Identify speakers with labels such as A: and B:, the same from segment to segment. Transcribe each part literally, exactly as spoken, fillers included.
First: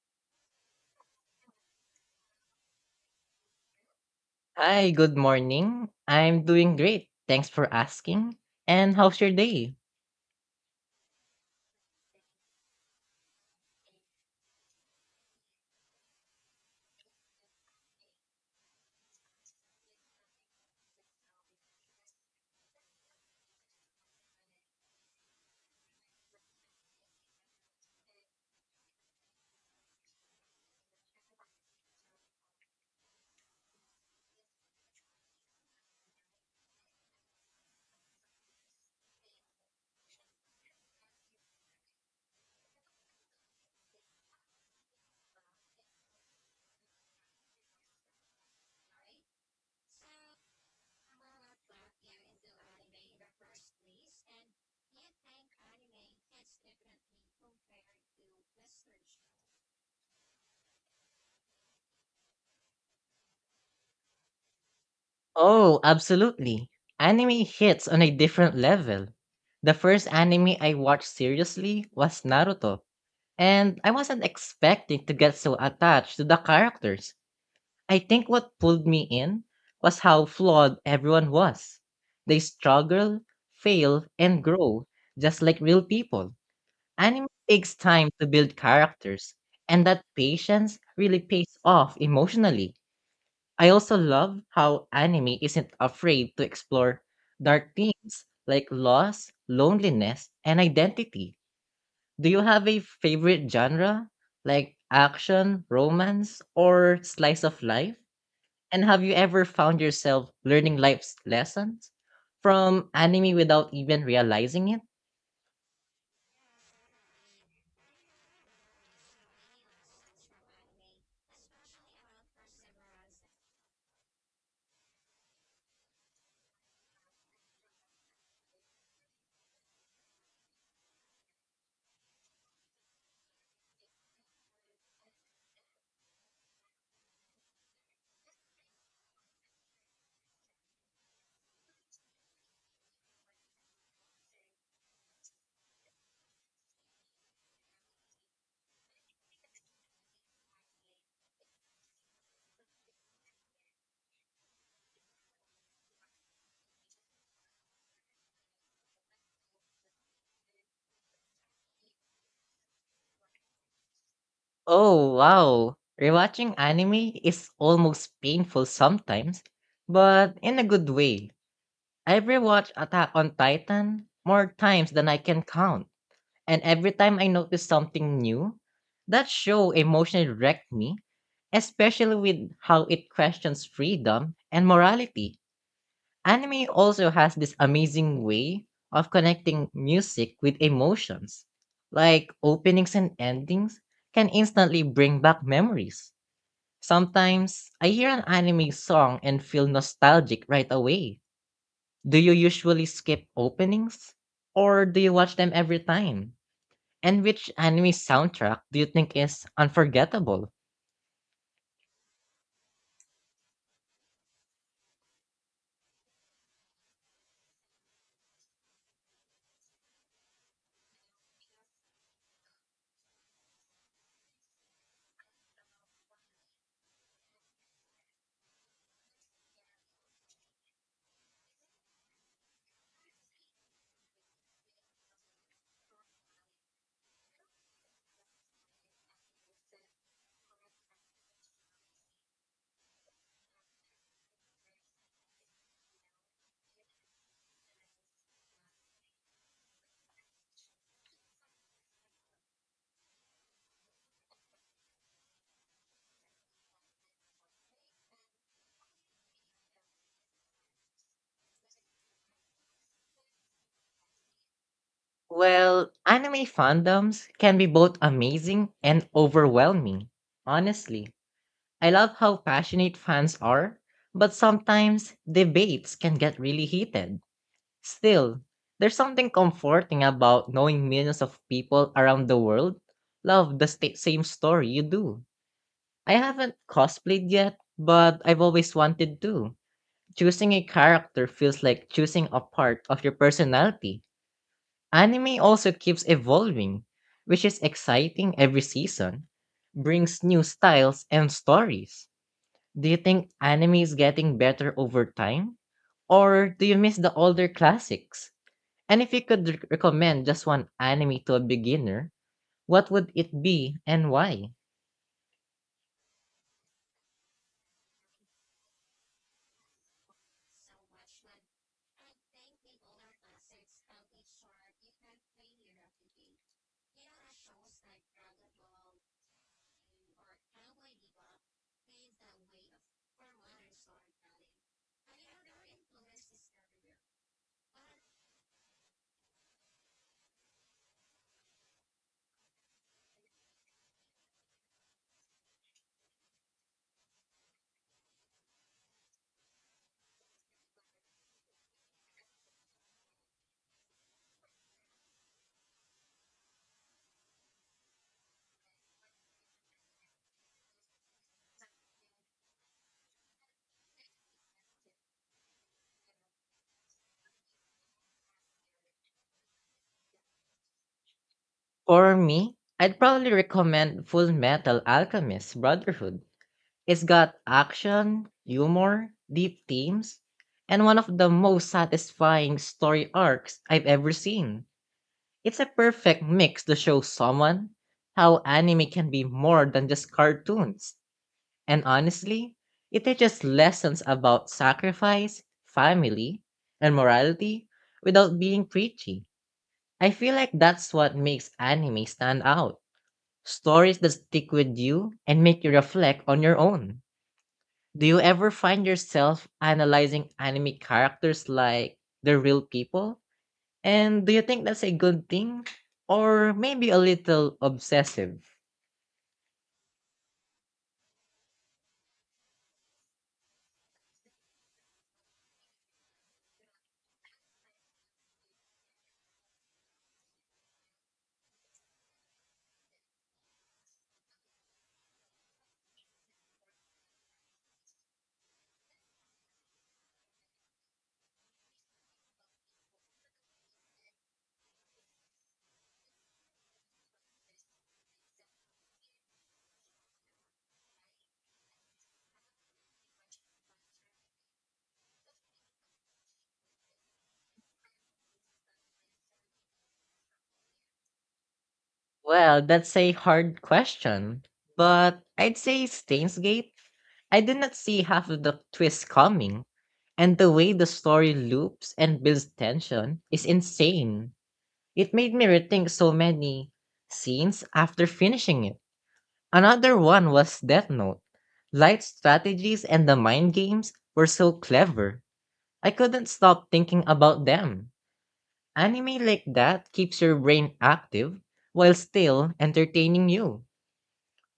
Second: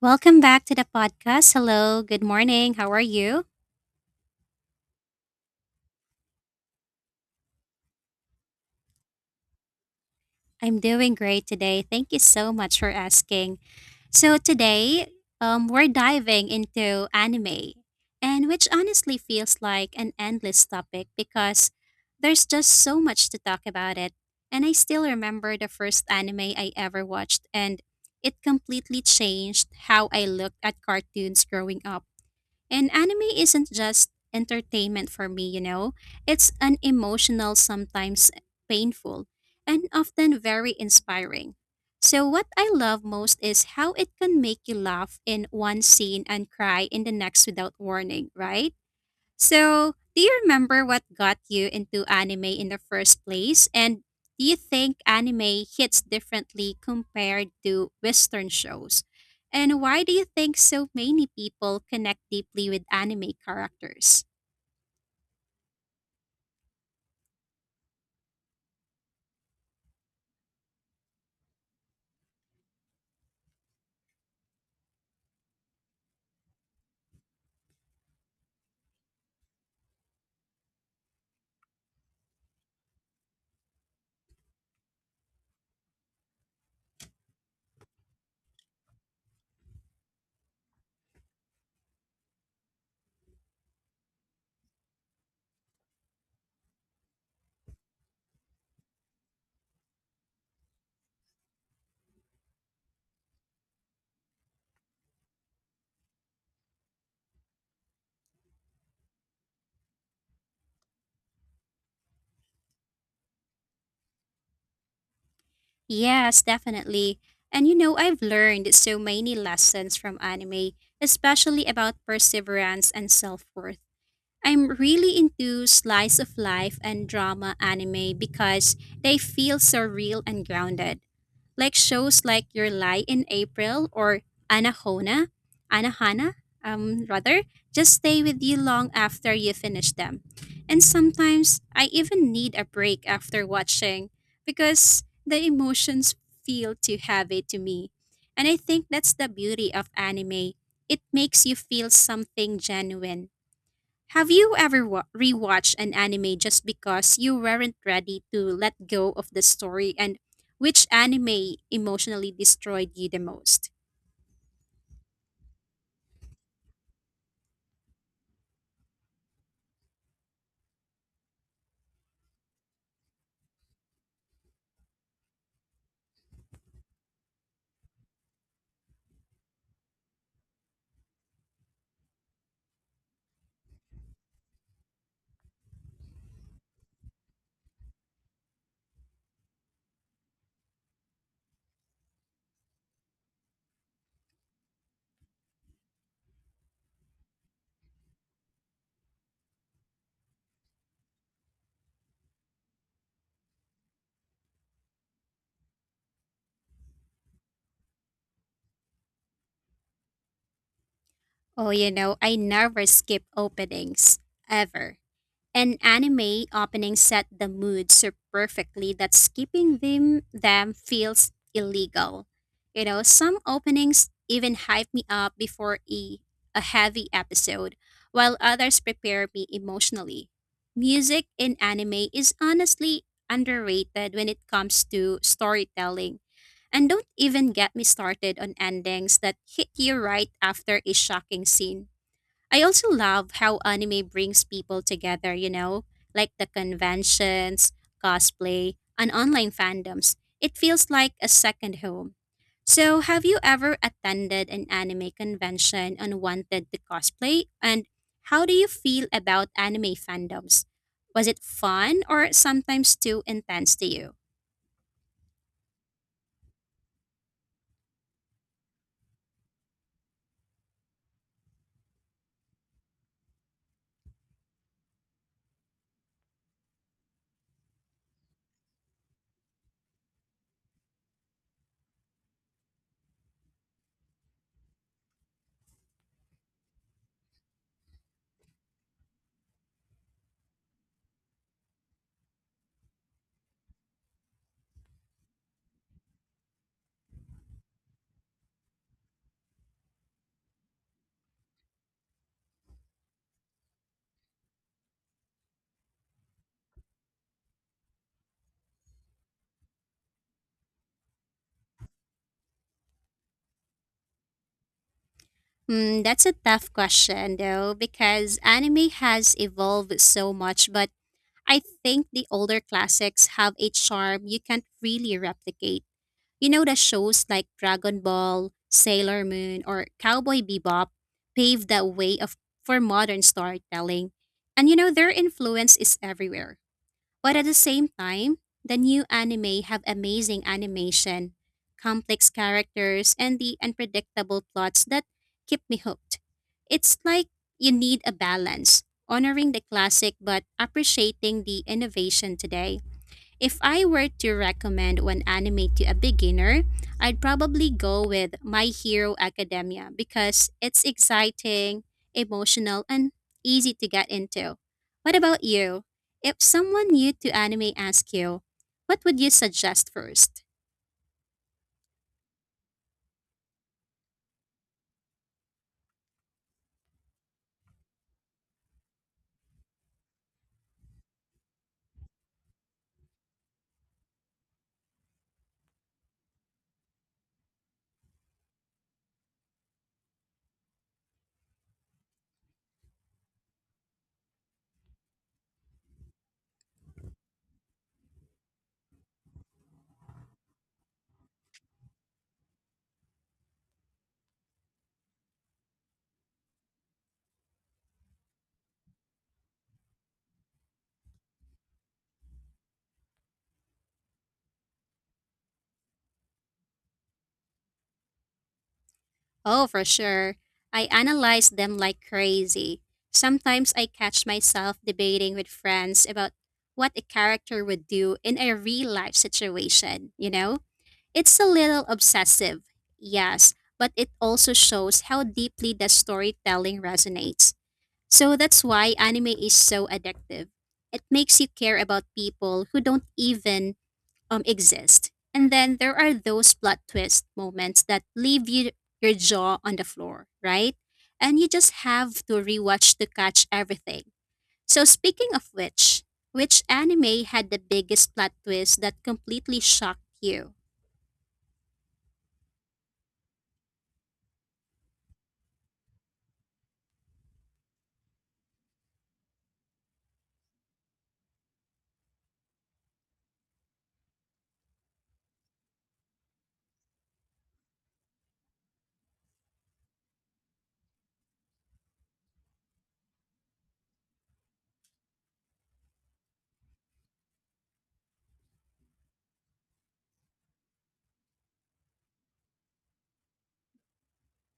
A: Welcome back to the podcast. Hello, good morning. How are you?
B: Hi, good morning. I'm doing great. Thanks for asking. And how's your day?
A: I'm doing great today. Thank you so much for asking. So, today, um, we're diving into anime, and which honestly feels like an endless topic because there's just so much to talk about it. And I still remember the first anime I ever watched, and it completely changed how I looked at cartoons growing up. And anime isn't just entertainment for me, you know. It's an emotional, sometimes painful, and often very inspiring. So, what I love most is how it can make you laugh in one scene and cry in the next without warning, right? So, do you remember what got you into anime in the first place? And do you think anime hits differently compared to Western shows? And why do you think so many people connect deeply with anime characters?
B: Oh, absolutely. Anime hits on a different level. The first anime I watched seriously was Naruto, and I wasn't expecting to get so attached to the characters. I think what pulled me in was how flawed everyone was. They struggle, fail, and grow just like real people. Anime takes time to build characters, and that patience really pays off emotionally. I also love how anime isn't afraid to explore dark themes like loss, loneliness, and identity. Do you have a favorite genre like action, romance, or slice of life? And have you ever found yourself learning life's lessons from anime without even realizing it?
A: Yes, definitely. And you know, I've learned so many lessons from anime, especially about perseverance and self worth. I'm really into slice of life and drama anime because they feel so real and grounded. Like shows like Your Lie in April or Anahona, Anahana, um, rather, just stay with you long after you finish them. And sometimes I even need a break after watching because the emotions feel too heavy to me. And I think that's the beauty of anime. It makes you feel something genuine. Have you ever wa- rewatched an anime just because you weren't ready to let go of the story? And which anime emotionally destroyed you the most?
B: Oh wow, rewatching anime is almost painful sometimes, but in a good way. I've rewatched Attack on Titan more times than I can count, and every time I notice something new, that show emotionally wrecked me, especially with how it questions freedom and morality. Anime also has this amazing way of connecting music with emotions. Like openings and endings can instantly bring back memories. Sometimes I hear an anime song and feel nostalgic right away. Do you usually skip openings? Or do you watch them every time? And which anime soundtrack do you think is unforgettable?
A: Oh, you know, I never skip openings ever. An anime opening set the mood so perfectly that skipping them them feels illegal. You know, some openings even hype me up before a, a heavy episode, while others prepare me emotionally. Music in anime is honestly underrated when it comes to storytelling, and don't even get me started on endings that hit you right after a shocking scene. I also love how anime brings people together, you know, like the conventions, cosplay, and online fandoms. It feels like a second home. So, have you ever attended an anime convention and wanted to cosplay? And how do you feel about anime fandoms? Was it fun or sometimes too intense to you?
B: Well, anime fandoms can be both amazing and overwhelming, honestly. I love how passionate fans are, but sometimes debates can get really heated. Still, there's something comforting about knowing millions of people around the world love the sta- same story you do. I haven't cosplayed yet, but I've always wanted to. Choosing a character feels like choosing a part of your personality. Anime also keeps evolving, which is exciting every season, brings new styles and stories. Do you think anime is getting better over time? Or do you miss the older classics? And if you could rec- recommend just one anime to a beginner, what would it be and why?
A: Hmm, that's a tough question though, because anime has evolved so much, but I think the older classics have a charm you can't really replicate. You know, the shows like Dragon Ball, Sailor Moon, or Cowboy Bebop paved the way of for modern storytelling. And you know, their influence is everywhere. But at the same time, the new anime have amazing animation, complex characters, and the unpredictable plots that keep me hooked. It's like you need a balance, honoring the classic but appreciating the innovation today. If I were to recommend one anime to a beginner, I'd probably go with My Hero Academia because it's exciting, emotional, and easy to get into. What about you? If someone new to anime asked you, what would you suggest first?
B: For me, I'd probably recommend Full Metal Alchemist Brotherhood. It's got action, humor, deep themes, and one of the most satisfying story arcs I've ever seen. It's a perfect mix to show someone how anime can be more than just cartoons. And honestly, it teaches lessons about sacrifice, family, and morality without being preachy. I feel like that's what makes anime stand out. Stories that stick with you and make you reflect on your own. Do you ever find yourself analyzing anime characters like they're real people? And do you think that's a good thing? Or maybe a little obsessive?
A: Oh, for sure. I analyze them like crazy. Sometimes I catch myself debating with friends about what a character would do in a real life situation, you know? It's a little obsessive, yes, but it also shows how deeply the storytelling resonates. So that's why anime is so addictive. It makes you care about people who don't even um, exist. And then there are those plot twist moments that leave you your jaw on the floor, right? And you just have to rewatch to catch everything. So speaking of which, which anime had the biggest plot twist that completely shocked you?
B: Well, that's a hard question. But I'd say Steins Gate. I did not see half of the twists coming, and the way the story loops and builds tension is insane. It made me rethink so many scenes after finishing it. Another one was Death Note. Light strategies and the mind games were so clever. I couldn't stop thinking about them. Anime like that keeps your brain active while still entertaining you.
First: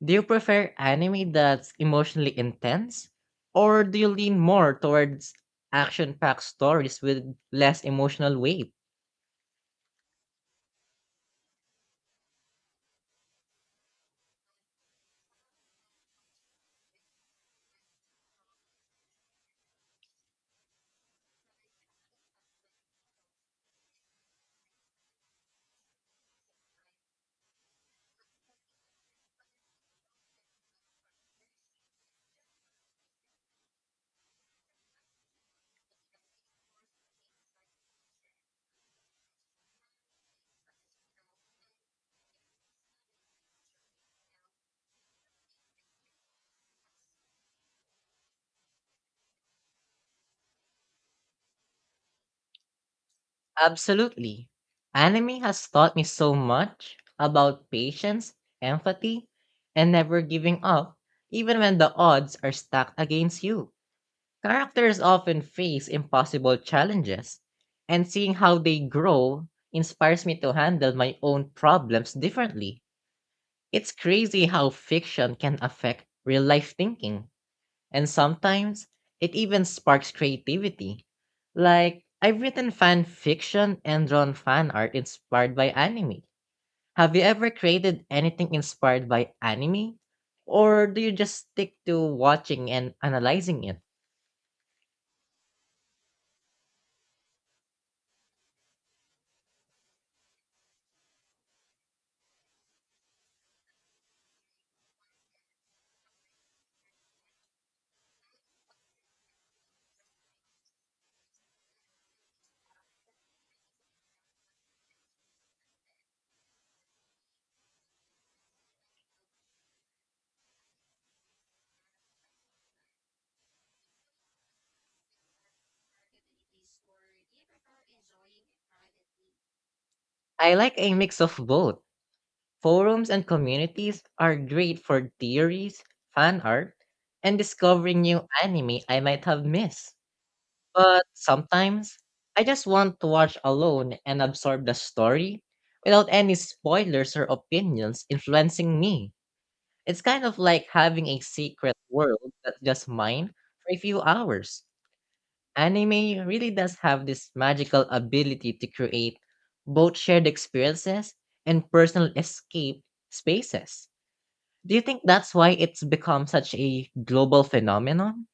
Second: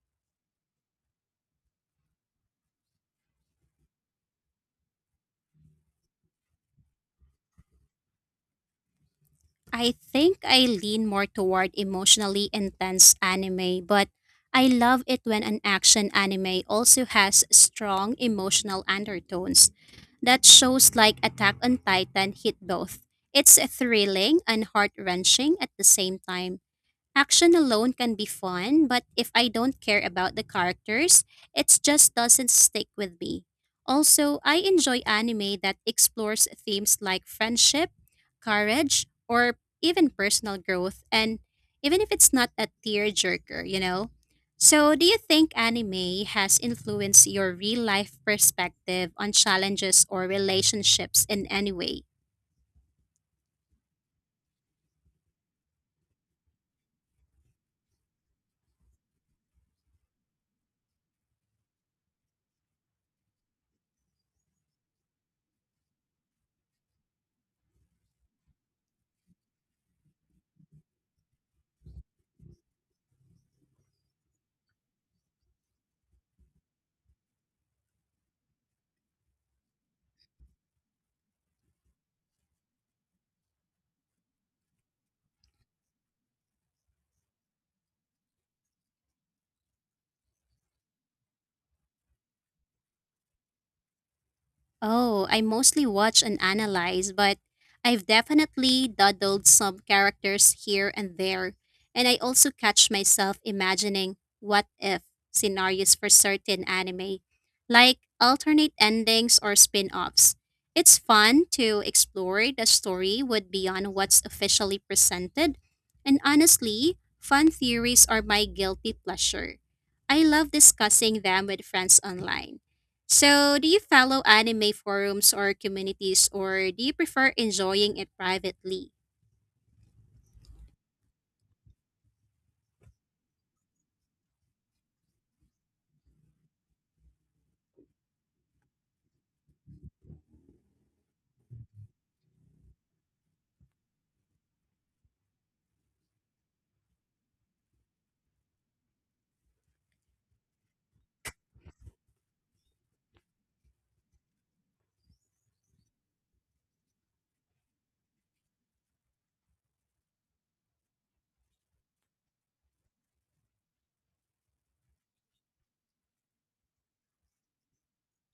B: Do you prefer anime that's emotionally intense, or do you lean more towards action packed stories with less emotional weight?
A: I think I lean more toward emotionally intense anime, but I love it when an action anime also has strong emotional undertones. That shows like Attack on Titan hit both. It's thrilling and heart wrenching at the same time. Action alone can be fun, but if I don't care about the characters, it just doesn't stick with me. Also, I enjoy anime that explores themes like friendship, courage, or even personal growth, and even if it's not a tearjerker, you know? So, do you think anime has influenced your real life perspective on challenges or relationships in any way?
B: Absolutely. Anime has taught me so much about patience, empathy, and never giving up, even when the odds are stacked against you. Characters often face impossible challenges, and seeing how they grow inspires me to handle my own problems differently. It's crazy how fiction can affect real life thinking, and sometimes it even sparks creativity. Like, I've written fan fiction and drawn fan art inspired by anime. Have you ever created anything inspired by anime? Or do you just stick to watching and analyzing it?
A: Oh, I mostly watch and analyze, but I've definitely doodled some characters here and there. And I also catch myself imagining what if scenarios for certain anime, like alternate endings or spin offs. It's fun to explore the story with beyond what's officially presented. And honestly, fun theories are my guilty pleasure. I love discussing them with friends online. So, do you follow anime forums or communities, or do you prefer enjoying it privately?
B: I like a mix of both. Forums and communities are great for theories, fan art, and discovering new anime I might have missed. But sometimes I just want to watch alone and absorb the story without any spoilers or opinions influencing me. It's kind of like having a secret world that's just mine for a few hours. Anime really does have this magical ability to create both shared experiences and personal escape spaces. Do you think that's why it's become such a global phenomenon?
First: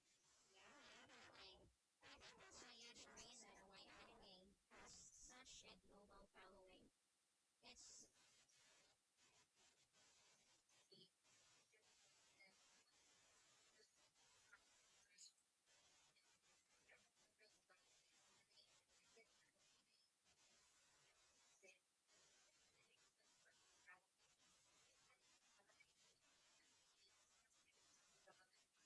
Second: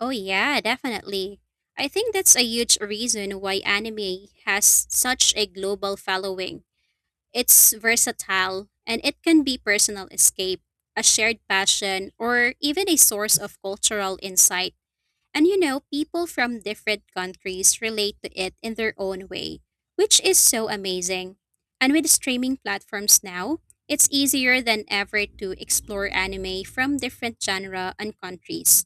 A: Oh, yeah, definitely. I think that's a huge reason why anime has such a global following. It's versatile and it can be personal escape, a shared passion, or even a source of cultural insight. And you know, people from different countries relate to it in their own way, which is so amazing. And with streaming platforms now, it's easier than ever to explore anime from different genre and countries.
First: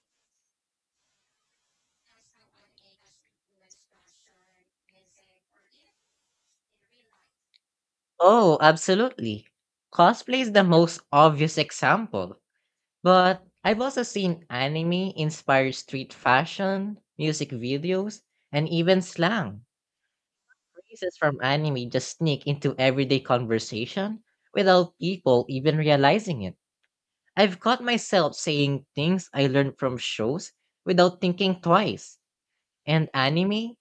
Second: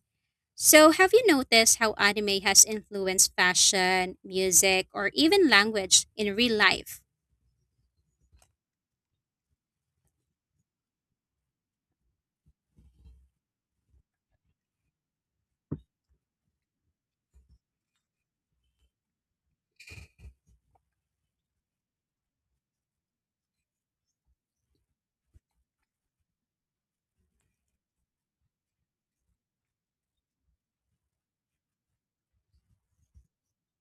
A: So, have you noticed how anime has influenced fashion, music, or even language in real life?
B: Oh, absolutely. Cosplay is the most obvious example, but I've also seen anime inspire street fashion, music videos, and even slang. Phrases from anime just sneak into everyday conversation without people even realizing it. I've caught myself saying things I learned from shows without thinking twice. And anime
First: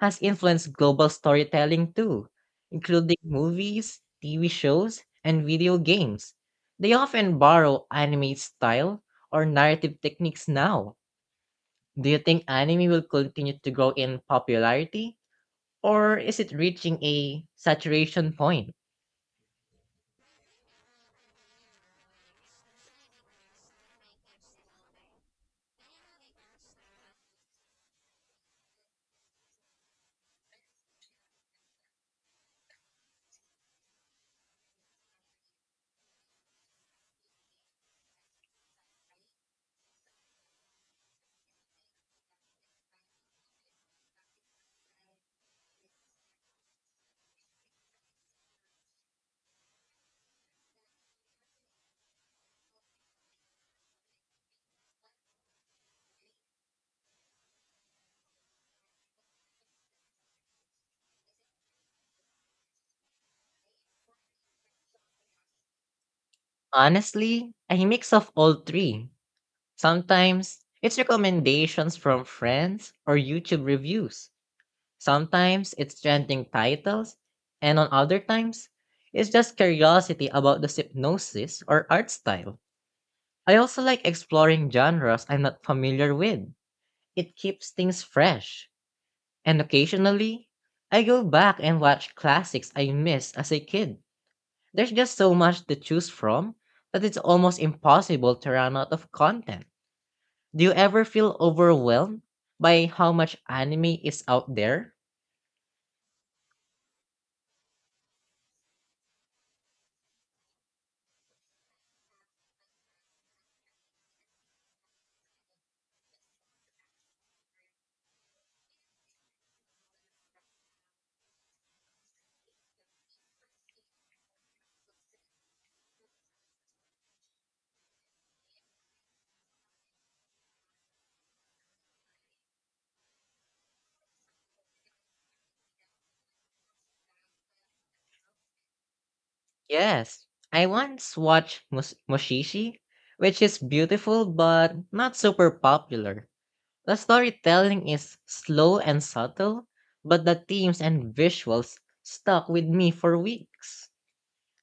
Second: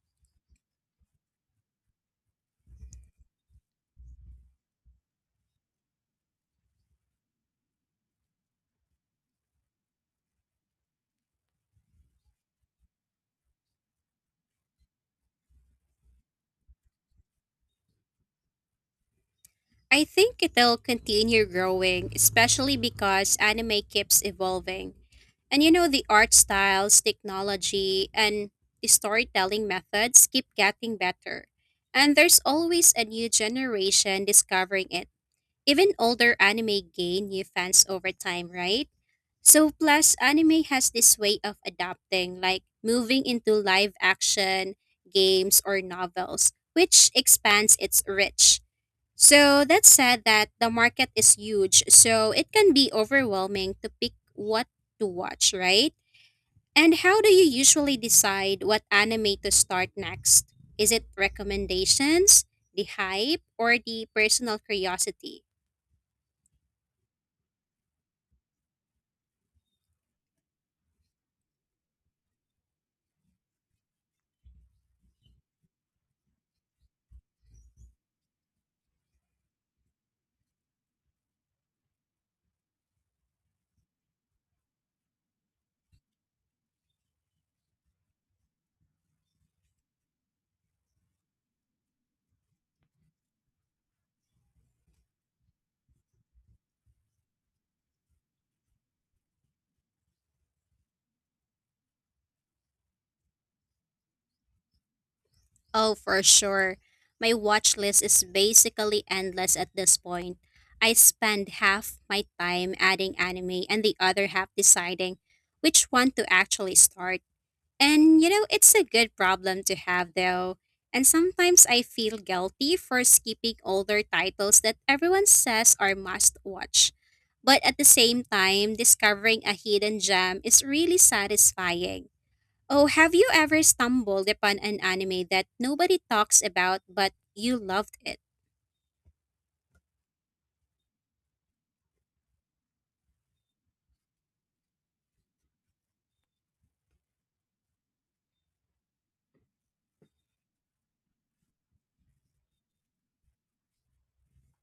B: has influenced global storytelling too, including movies, T V shows, and video games. They often borrow anime style or narrative techniques now. Do you think anime will continue to grow in popularity, or is it reaching a saturation point?
A: I think it'll continue growing, especially because anime keeps evolving. And you know, the art styles, technology, and the storytelling methods keep getting better. And there's always a new generation discovering it. Even older anime gain new fans over time, right? So, plus, anime has this way of adapting, like moving into live action, games, or novels, which expands its reach. So that said that the market is huge, so it can be overwhelming to pick what to watch, right? And how do you usually decide what anime to start next? Is it recommendations, the hype, or the personal curiosity?
B: Honestly, a mix of all three. Sometimes it's recommendations from friends or YouTube reviews. Sometimes it's trending titles, and on other times, it's just curiosity about the hypnosis or art style. I also like exploring genres I'm not familiar with. It keeps things fresh. And occasionally, I go back and watch classics I missed as a kid. There's just so much to choose from that it's almost impossible to run out of content. Do you ever feel overwhelmed by how much anime is out there?
A: Oh, for sure. My watch list is basically endless at this point. I spend half my time adding anime and the other half deciding which one to actually start. And you know, it's a good problem to have though. And sometimes I feel guilty for skipping older titles that everyone says are must watch. But at the same time, discovering a hidden gem is really satisfying. Oh, have you ever stumbled upon an anime that nobody talks about but you loved it?
B: Yes, I once watched Mus- Mushishi, which is beautiful but not super popular. The storytelling is slow and subtle, but the themes and visuals stuck with me for weeks.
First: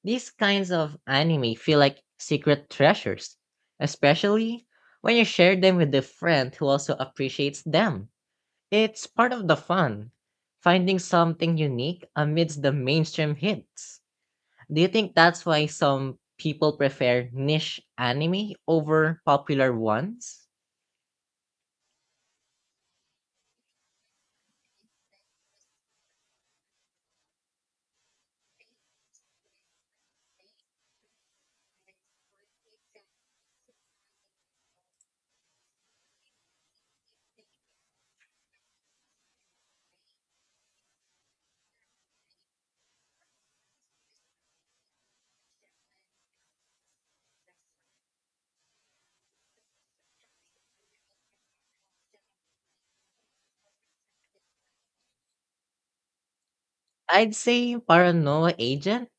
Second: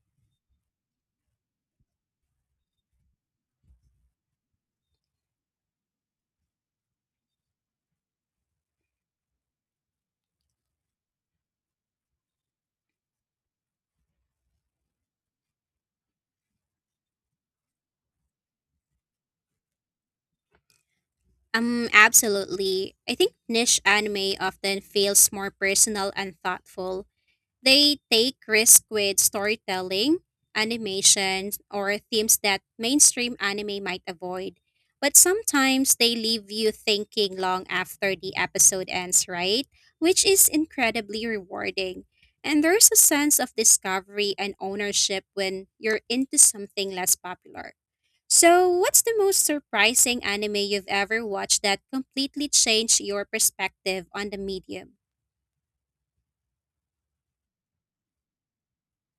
B: These kinds of anime feel like secret treasures, especially when you share them with a friend who also appreciates them. It's part of the fun, finding something unique amidst the mainstream hits. Do you think that's why some people prefer niche anime over popular ones?
A: Um, absolutely. I think niche anime often feels more personal and thoughtful. They take risk with storytelling, animations, or themes that mainstream anime might avoid. But sometimes they leave you thinking long after the episode ends, right? Which is incredibly rewarding. And there's a sense of discovery and ownership when you're into something less popular. So, what's the most surprising anime you've ever watched that completely changed your perspective on the medium?
B: I'd say Paranoia Agent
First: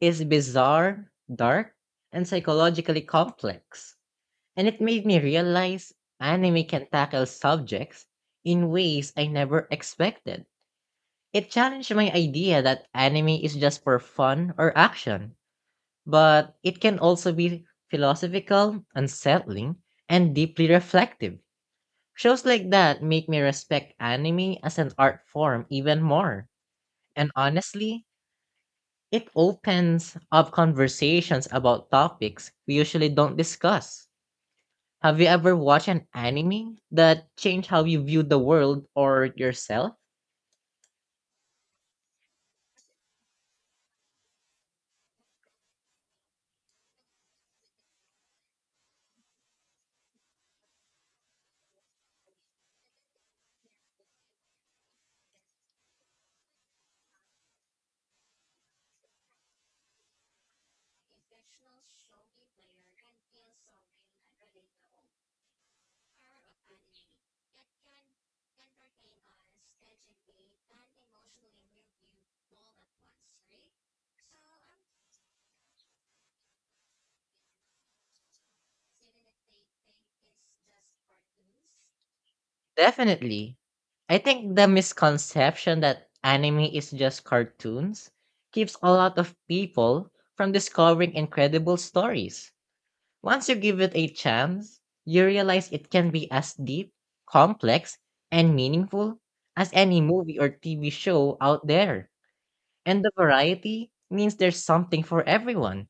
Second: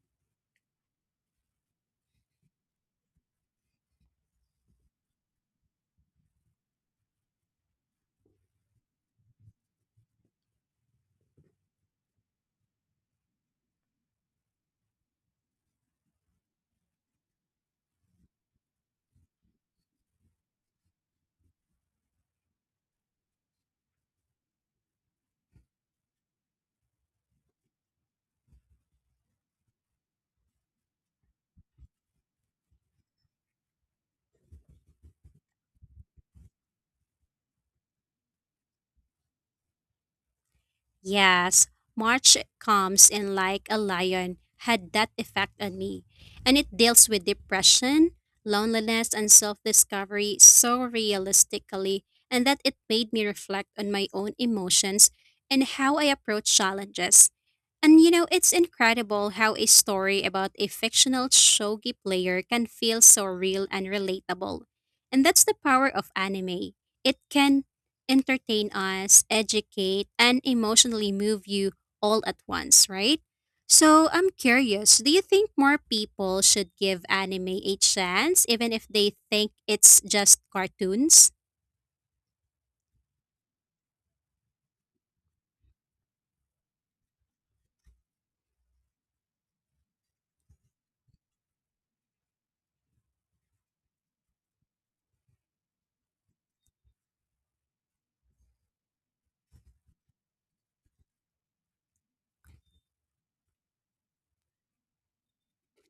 B: is bizarre, dark, and psychologically complex. And it made me realize anime can tackle subjects in ways I never expected. It challenged my idea that anime is just for fun or action, but it can also be philosophical, unsettling, and deeply reflective. Shows like that make me respect anime as an art form even more. And honestly, it opens up conversations about topics we usually don't discuss. Have you ever watched an anime that changed how you view the world or yourself?
A: Yes, March comes in like a lion had that effect on me, and it deals with depression, loneliness, and self discovery so realistically, and that it made me reflect on my own emotions and how I approach challenges. And you know, it's incredible how a story about a fictional shogi player can feel so real and relatable. And that's the power of anime. It can entertain us, educate, and emotionally move you all at once, right? So I'm curious, do you think more people should give anime a chance even if they think it's just cartoons?
B: Definitely. I think the misconception that anime is just cartoons keeps a lot of people from discovering incredible stories. Once you give it a chance, you realize it can be as deep, complex, and meaningful as any movie or T V show out there. And the variety means there's something for everyone,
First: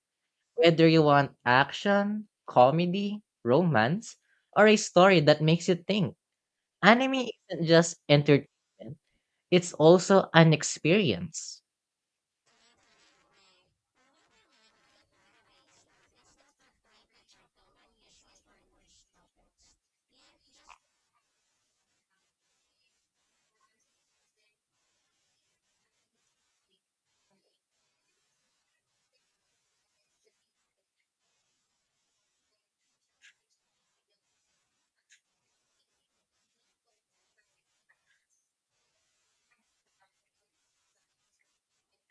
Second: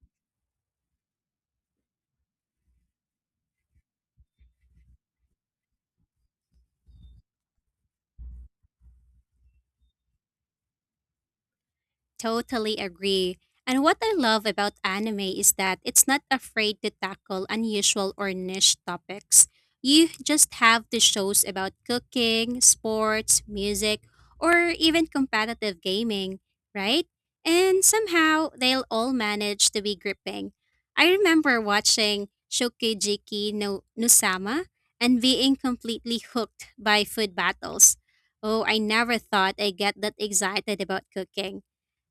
B: whether you want action, comedy, romance, or a story that makes you think. Anime isn't just entertainment, it's also an experience.
A: Totally agree. And what I love about anime is that it's not afraid to tackle unusual or niche topics. You just have the shows about cooking, sports, music, or even competitive gaming, right? And somehow they'll all manage to be gripping. I remember watching Shokugeki no Nusama and being completely hooked by food battles. Oh, I never thought I'd get that excited about cooking.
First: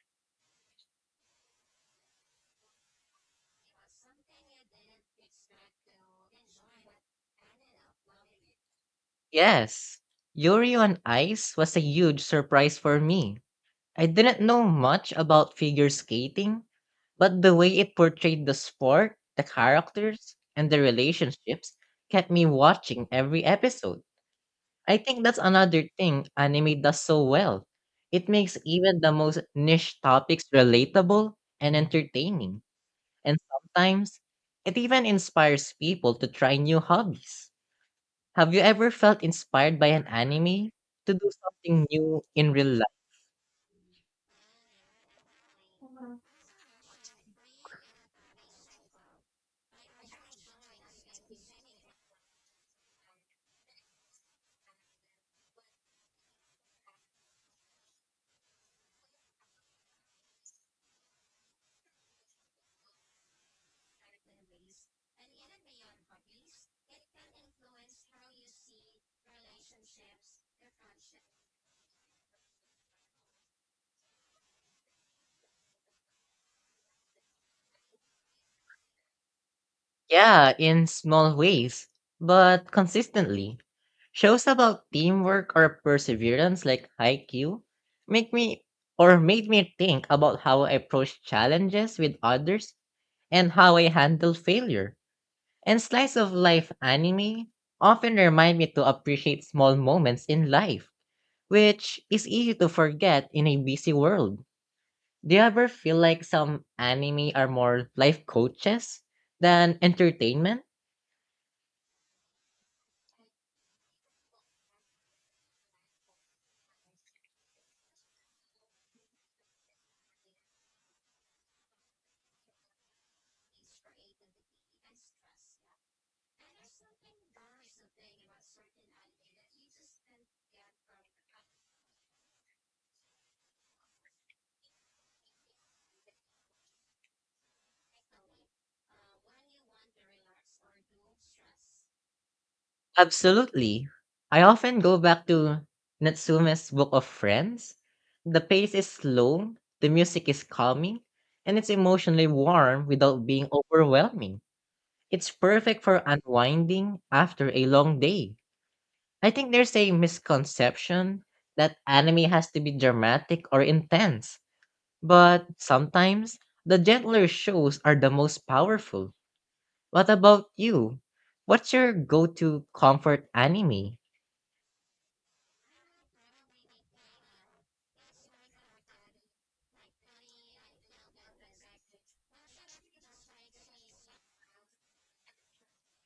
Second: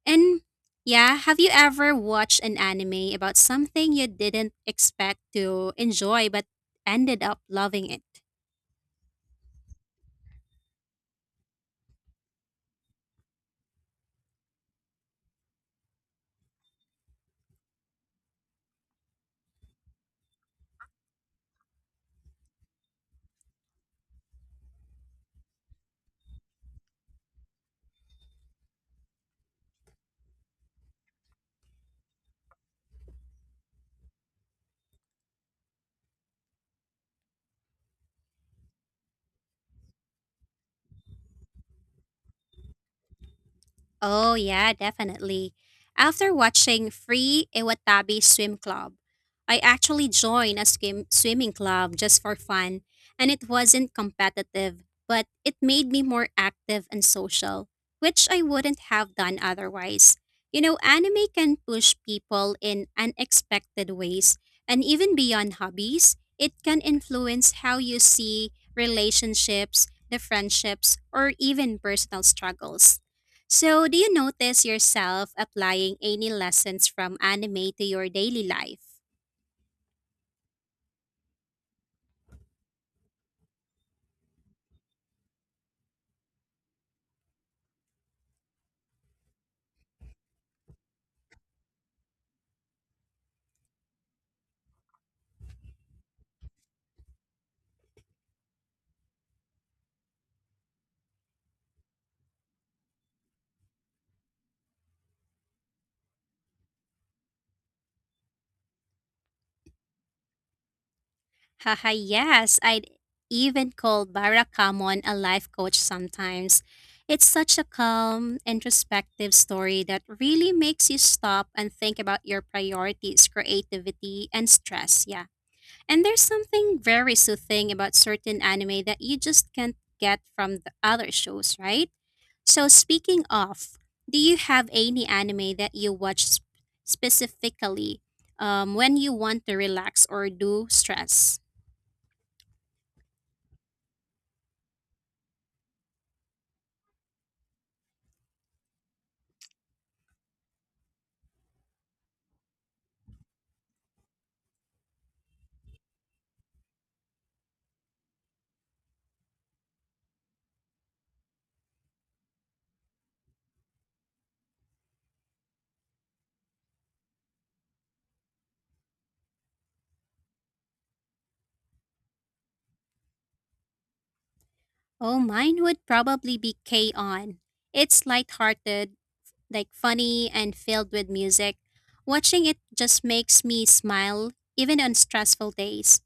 A: And yeah, have you ever watched an anime about something you didn't expect to enjoy but ended up loving it?
B: Yes, Yuri on Ice was a huge surprise for me. I didn't know much about figure skating, but the way it portrayed the sport, the characters, and the relationships kept me watching every episode. I think that's another thing anime does so well. It makes even the most niche topics relatable and entertaining, and sometimes it even inspires people to try new hobbies. Have you ever felt inspired by an anime to do something new in real?
A: Oh, yeah, definitely. After watching Free Iwatabi Swim Club, I actually joined a swim- swimming club just for fun, and it wasn't competitive, but it made me more active and social, which I wouldn't have done otherwise. You know, anime can push people in unexpected ways, and even beyond hobbies, it can influence how you see relationships, the friendships, or even personal struggles. So, do you notice yourself applying any lessons from anime to your daily life?
B: Yeah, in small ways, but consistently. Shows about teamwork or perseverance like Haikyuu make me or made me think about how I approach challenges with others and how I handle failure. And slice of life anime often remind me to appreciate small moments in life, which is easy to forget in a busy world. Do you ever feel like some anime are more life coaches than entertainment?
A: Haha, yes, I'd even call Barakamon a life coach sometimes. It's such a calm, introspective story that really makes you stop and think about your priorities, creativity, and stress. Yeah. And there's something very soothing about certain anime that you just can't get from the other shows, right? So, speaking of, do you have any anime that you watch sp- specifically um, when you want to relax or do stress?
B: Absolutely. I often go back to Natsume's Book of Friends. The pace is slow, the music is calming, and it's emotionally warm without being overwhelming. It's perfect for unwinding after a long day. I think there's a misconception that anime has to be dramatic or intense, but sometimes the gentler shows are the most powerful. What about you? What's your go to comfort anime?
A: Oh, mine would probably be K On. It's lighthearted, like funny, and filled with music. Watching it just makes me smile, even on stressful days.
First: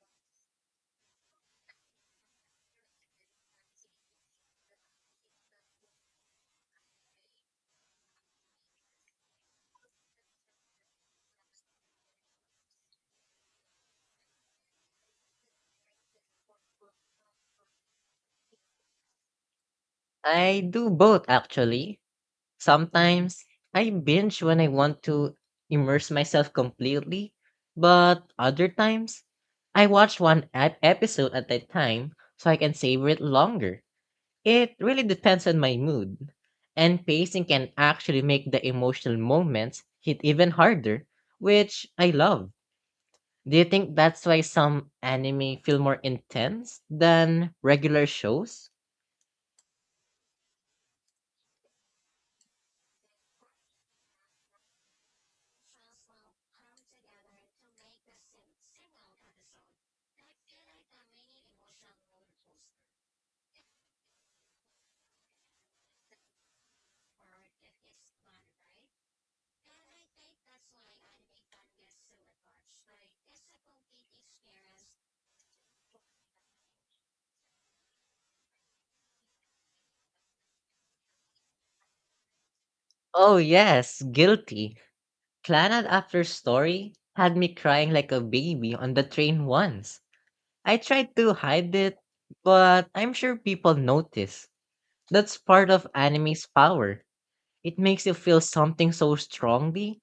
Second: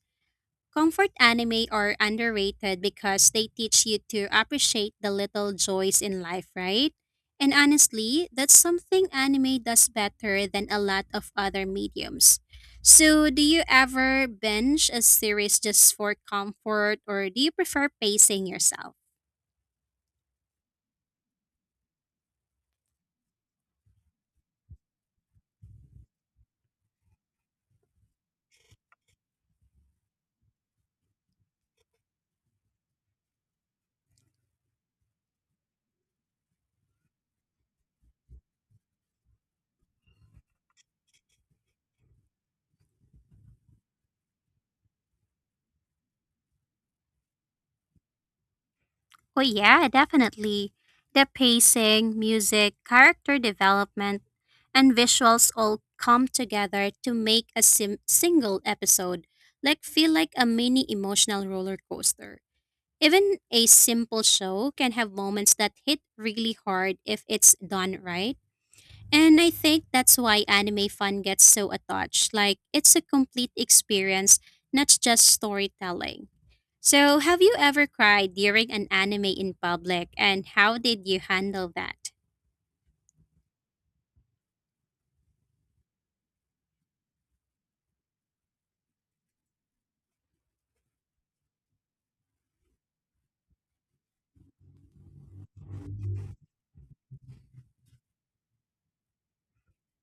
A: Comfort anime are underrated because they teach you to appreciate the little joys in life, right? And honestly, that's something anime does better than a lot of other mediums. So, do you ever binge a series just for comfort or do you prefer pacing yourself?
B: I do both actually. Sometimes I binge when I want to immerse myself completely, but other times I watch one ep- episode at a time so I can savor it longer. It really depends on my mood, and pacing can actually make the emotional moments hit even harder, which I love. Do you think that's why some anime feel more intense than regular shows?
A: Oh, yeah, definitely. The pacing, music, character development, and visuals all come together to make a sim- single episode like feel like a mini emotional roller coaster. Even a simple show can have moments that hit really hard if it's done right. And I think that's why anime fun gets so attached. Like it's a complete experience, not just storytelling. So, have you ever cried during an anime in public and how did you handle that?
B: Oh, yes, guilty. Planet after story had me crying like a baby on the train once. I tried to hide it, but I'm sure people notice. That's part of anime's power. It makes you feel something so strongly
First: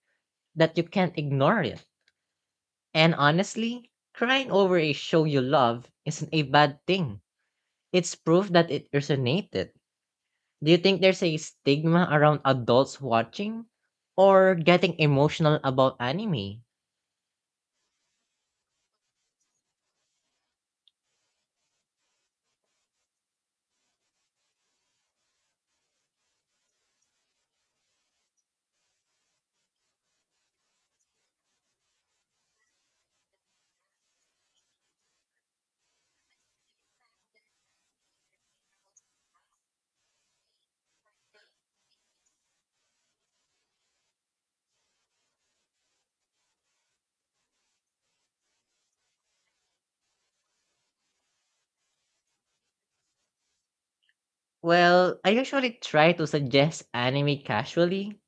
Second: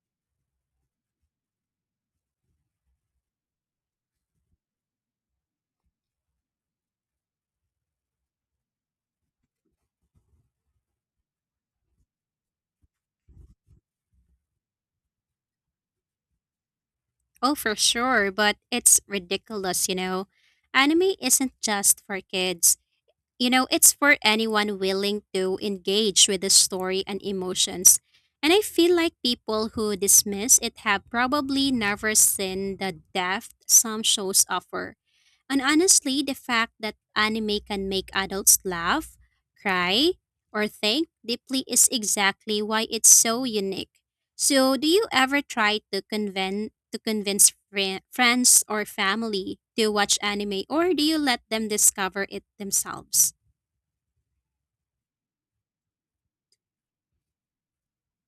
B: that you can't ignore it. And honestly, crying over a show you love isn't a bad thing. It's proof that it resonated. Do you think there's a stigma around adults watching or getting emotional about anime?
A: Oh, for sure, but it's ridiculous, you know. Anime isn't just for kids. You know, it's for anyone willing to engage with the story and emotions. And I feel like people who dismiss it have probably never seen the depth some shows offer. And honestly, the fact that anime can make adults laugh, cry, or think deeply is exactly why it's so unique. So, do you ever try to convince to convince fri- friends or family to watch anime or do you let them discover it themselves?
B: Well, I usually try to suggest anime casually,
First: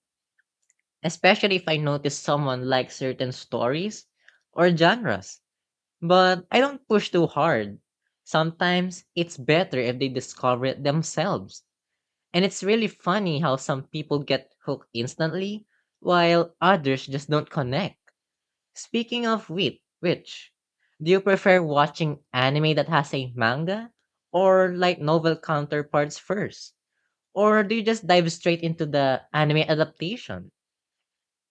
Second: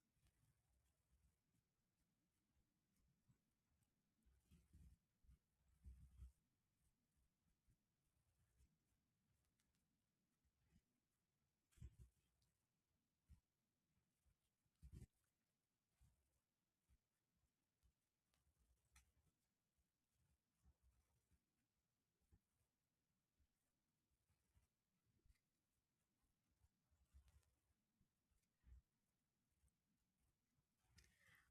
B: especially if I notice someone likes certain stories or genres. But I don't push too hard. Sometimes it's better if they discover it themselves. And it's really funny how some people get hooked instantly, while others just don't connect. Speaking of which, which, do you prefer watching anime that has a manga or light novel counterparts first? Or do you just dive straight into the anime adaptation?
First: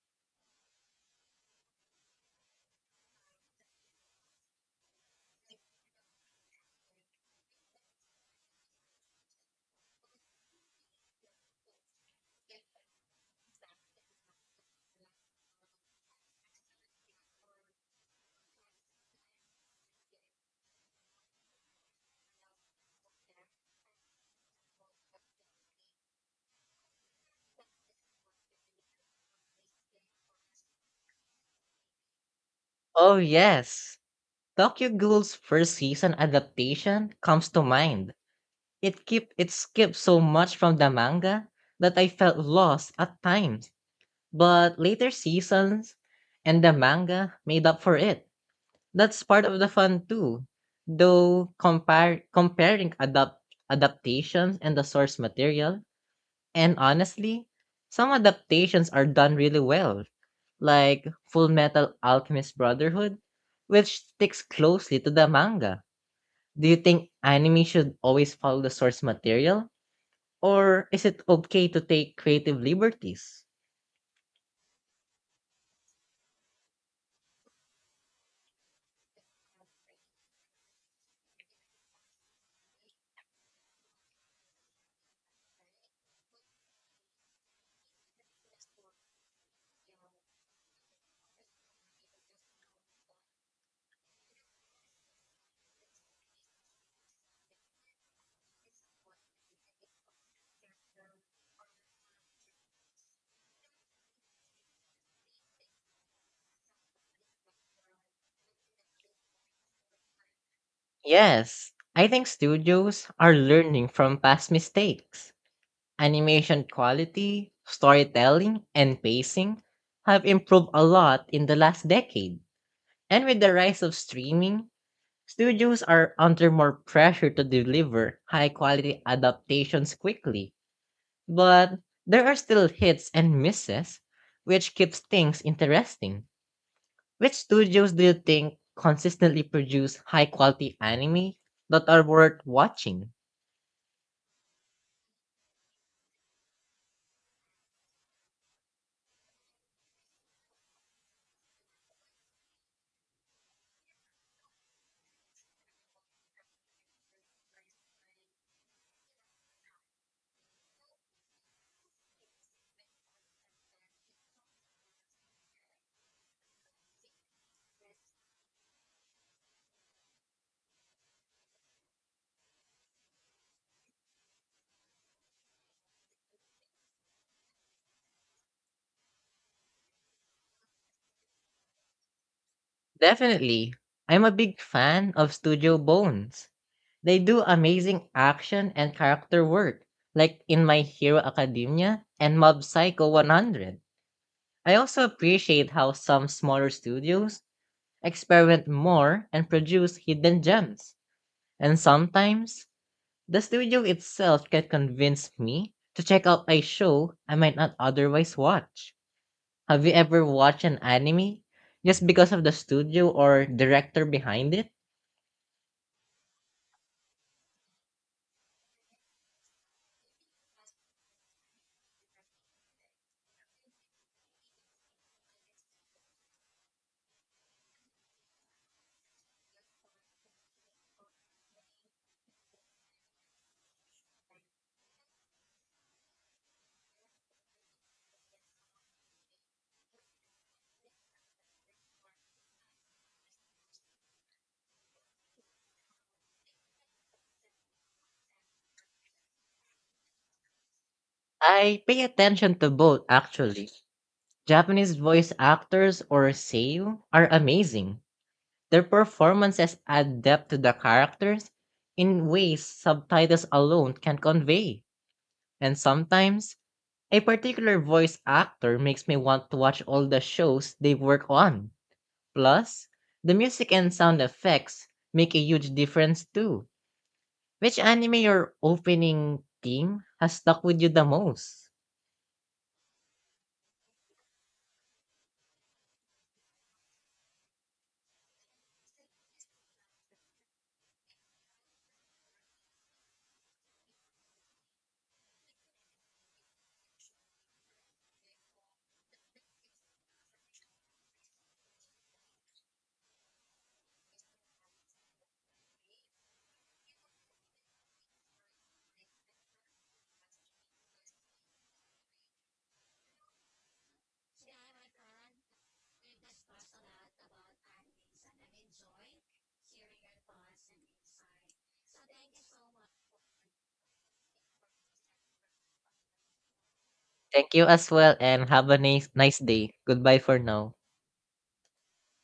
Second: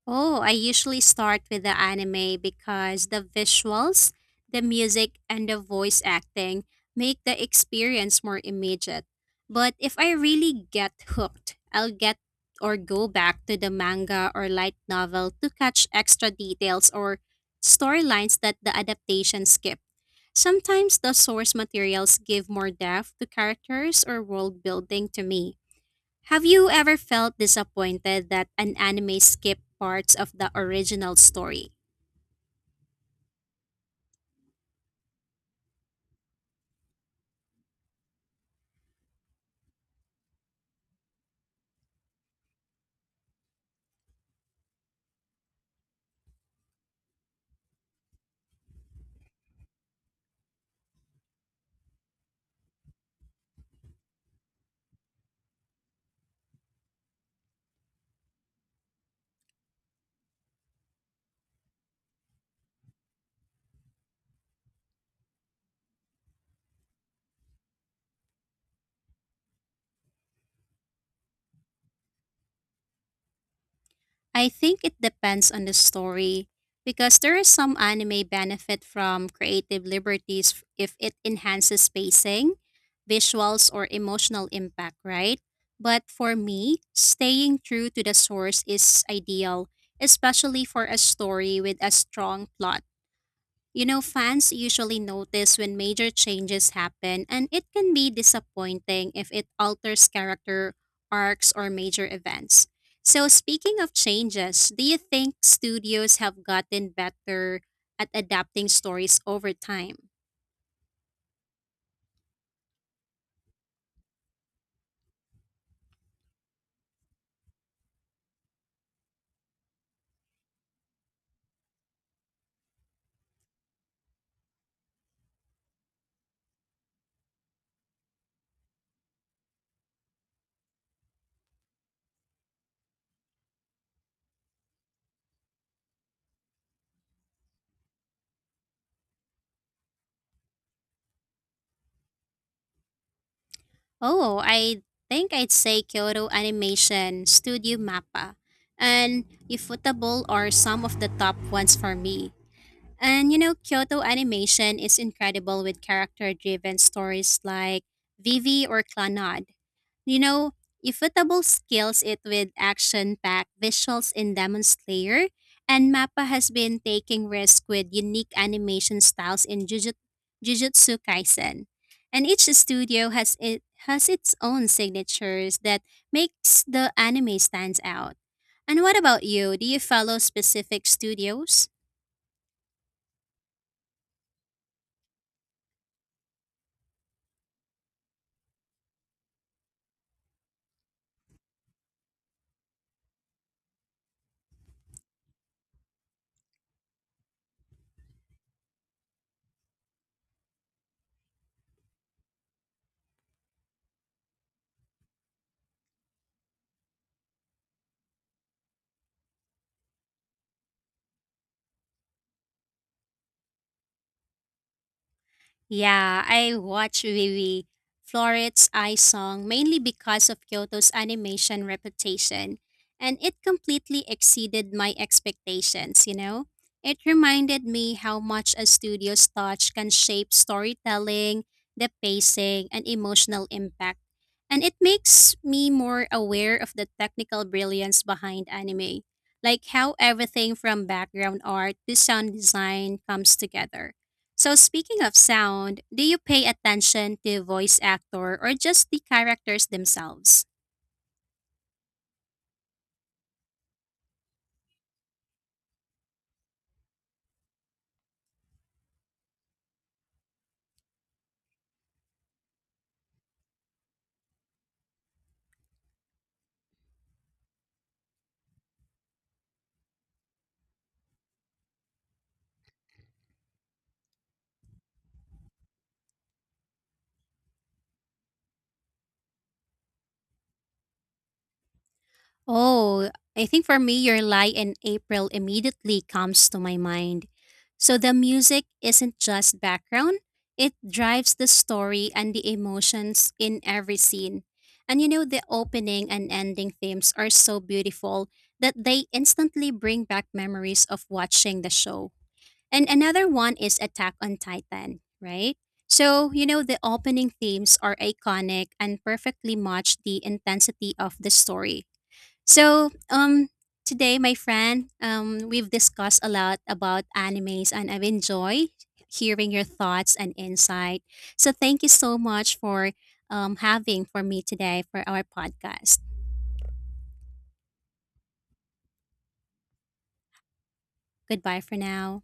A: Oh, I usually start with the anime because the visuals, the music, and the voice acting make the experience more immediate. But if I really get hooked, I'll get or go back to the manga or light novel to catch extra details or storylines that the adaptation skipped. Sometimes the source materials give more depth to characters or world building to me. Have you ever felt disappointed that an anime skipped parts of the original story?
B: Oh, yes. Tokyo Ghoul's first season adaptation comes to mind. It keep it skipped so much from the manga that I felt lost at times. But later seasons and the manga made up for it. That's part of the fun too. Though compare comparing adapt adaptations and the source material. And honestly, some adaptations are done really well, like Full Metal Alchemist Brotherhood, which sticks closely to the manga. Do you think anime should always follow the source material? Or is it okay to take creative liberties?
A: I think it depends on the story because there is some anime benefit from creative liberties f- if it enhances pacing, visuals or emotional impact, right? But for me, staying true to the source is ideal, especially for a story with a strong plot. You know, fans usually notice when major changes happen, and it can be disappointing if it alters character arcs or major events. So, speaking of changes, do you think studios have gotten better at adapting stories over time?
B: Yes, I think studios are learning from past mistakes. Animation quality, storytelling, and pacing have improved a lot in the last decade. And with the rise of streaming, studios are under more pressure to deliver high quality adaptations quickly, but there are still hits and misses, which keeps things interesting. Which studios do you think consistently produce high quality anime that are worth watching?
A: Oh, I think I'd say Kyoto Animation, Studio Mappa, and Ifutable are some of the top ones for me. And you know, Kyoto Animation is incredible with character driven stories like Vivi or Clannad. You know, Ifutable scales it with action packed visuals in Demon Slayer, and Mappa has been taking risks with unique animation styles in Jujut- Jujutsu Kaisen. And each studio has it has its own signatures that makes the anime stands out. And what about you? Do you follow specific studios?
B: Definitely, I'm a big fan of Studio Bones. They do amazing action and character work, like in My Hero Academia and Mob Psycho one hundred. I also appreciate how some smaller studios experiment more and produce hidden gems. And sometimes, the studio itself can convince me to check out a show I might not otherwise watch. Have you ever watched an anime just because of the studio or director behind it?
A: Yeah, I watch Vivi Floret's Eye Song mainly because of Kyoto's animation reputation, and it completely exceeded my expectations, you know? It reminded me how much a studio's touch can shape storytelling, the pacing, and emotional impact. And it makes me more aware of the technical brilliance behind anime, like how everything from background art to sound design comes together. So speaking of sound, do you pay attention to voice actor or just the characters themselves?
B: I pay attention to both actually. Japanese voice actors or seiyuu are amazing. Their performances add depth to the characters in ways subtitles alone can convey. And sometimes, a particular voice actor makes me want to watch all the shows they work on. Plus, the music and sound effects make a huge difference too. Which anime or opening theme has stuck with you the most?
A: Oh, I think for me your lie in April immediately comes to my mind. So the music isn't just background, it drives the story and the emotions in every scene. And you know the opening and ending themes are so beautiful that they instantly bring back memories of watching the show. And another one is Attack on Titan, right? So, you know, the opening themes are iconic and perfectly match the intensity of the story. So, um, today, my friend, um, we've discussed a lot about animes and I've enjoyed hearing your thoughts and insight. So, thank you so much for um, having for me today for our podcast.
B: Thank you as well and have a nice, nice day. Goodbye for now.
A: Goodbye for now.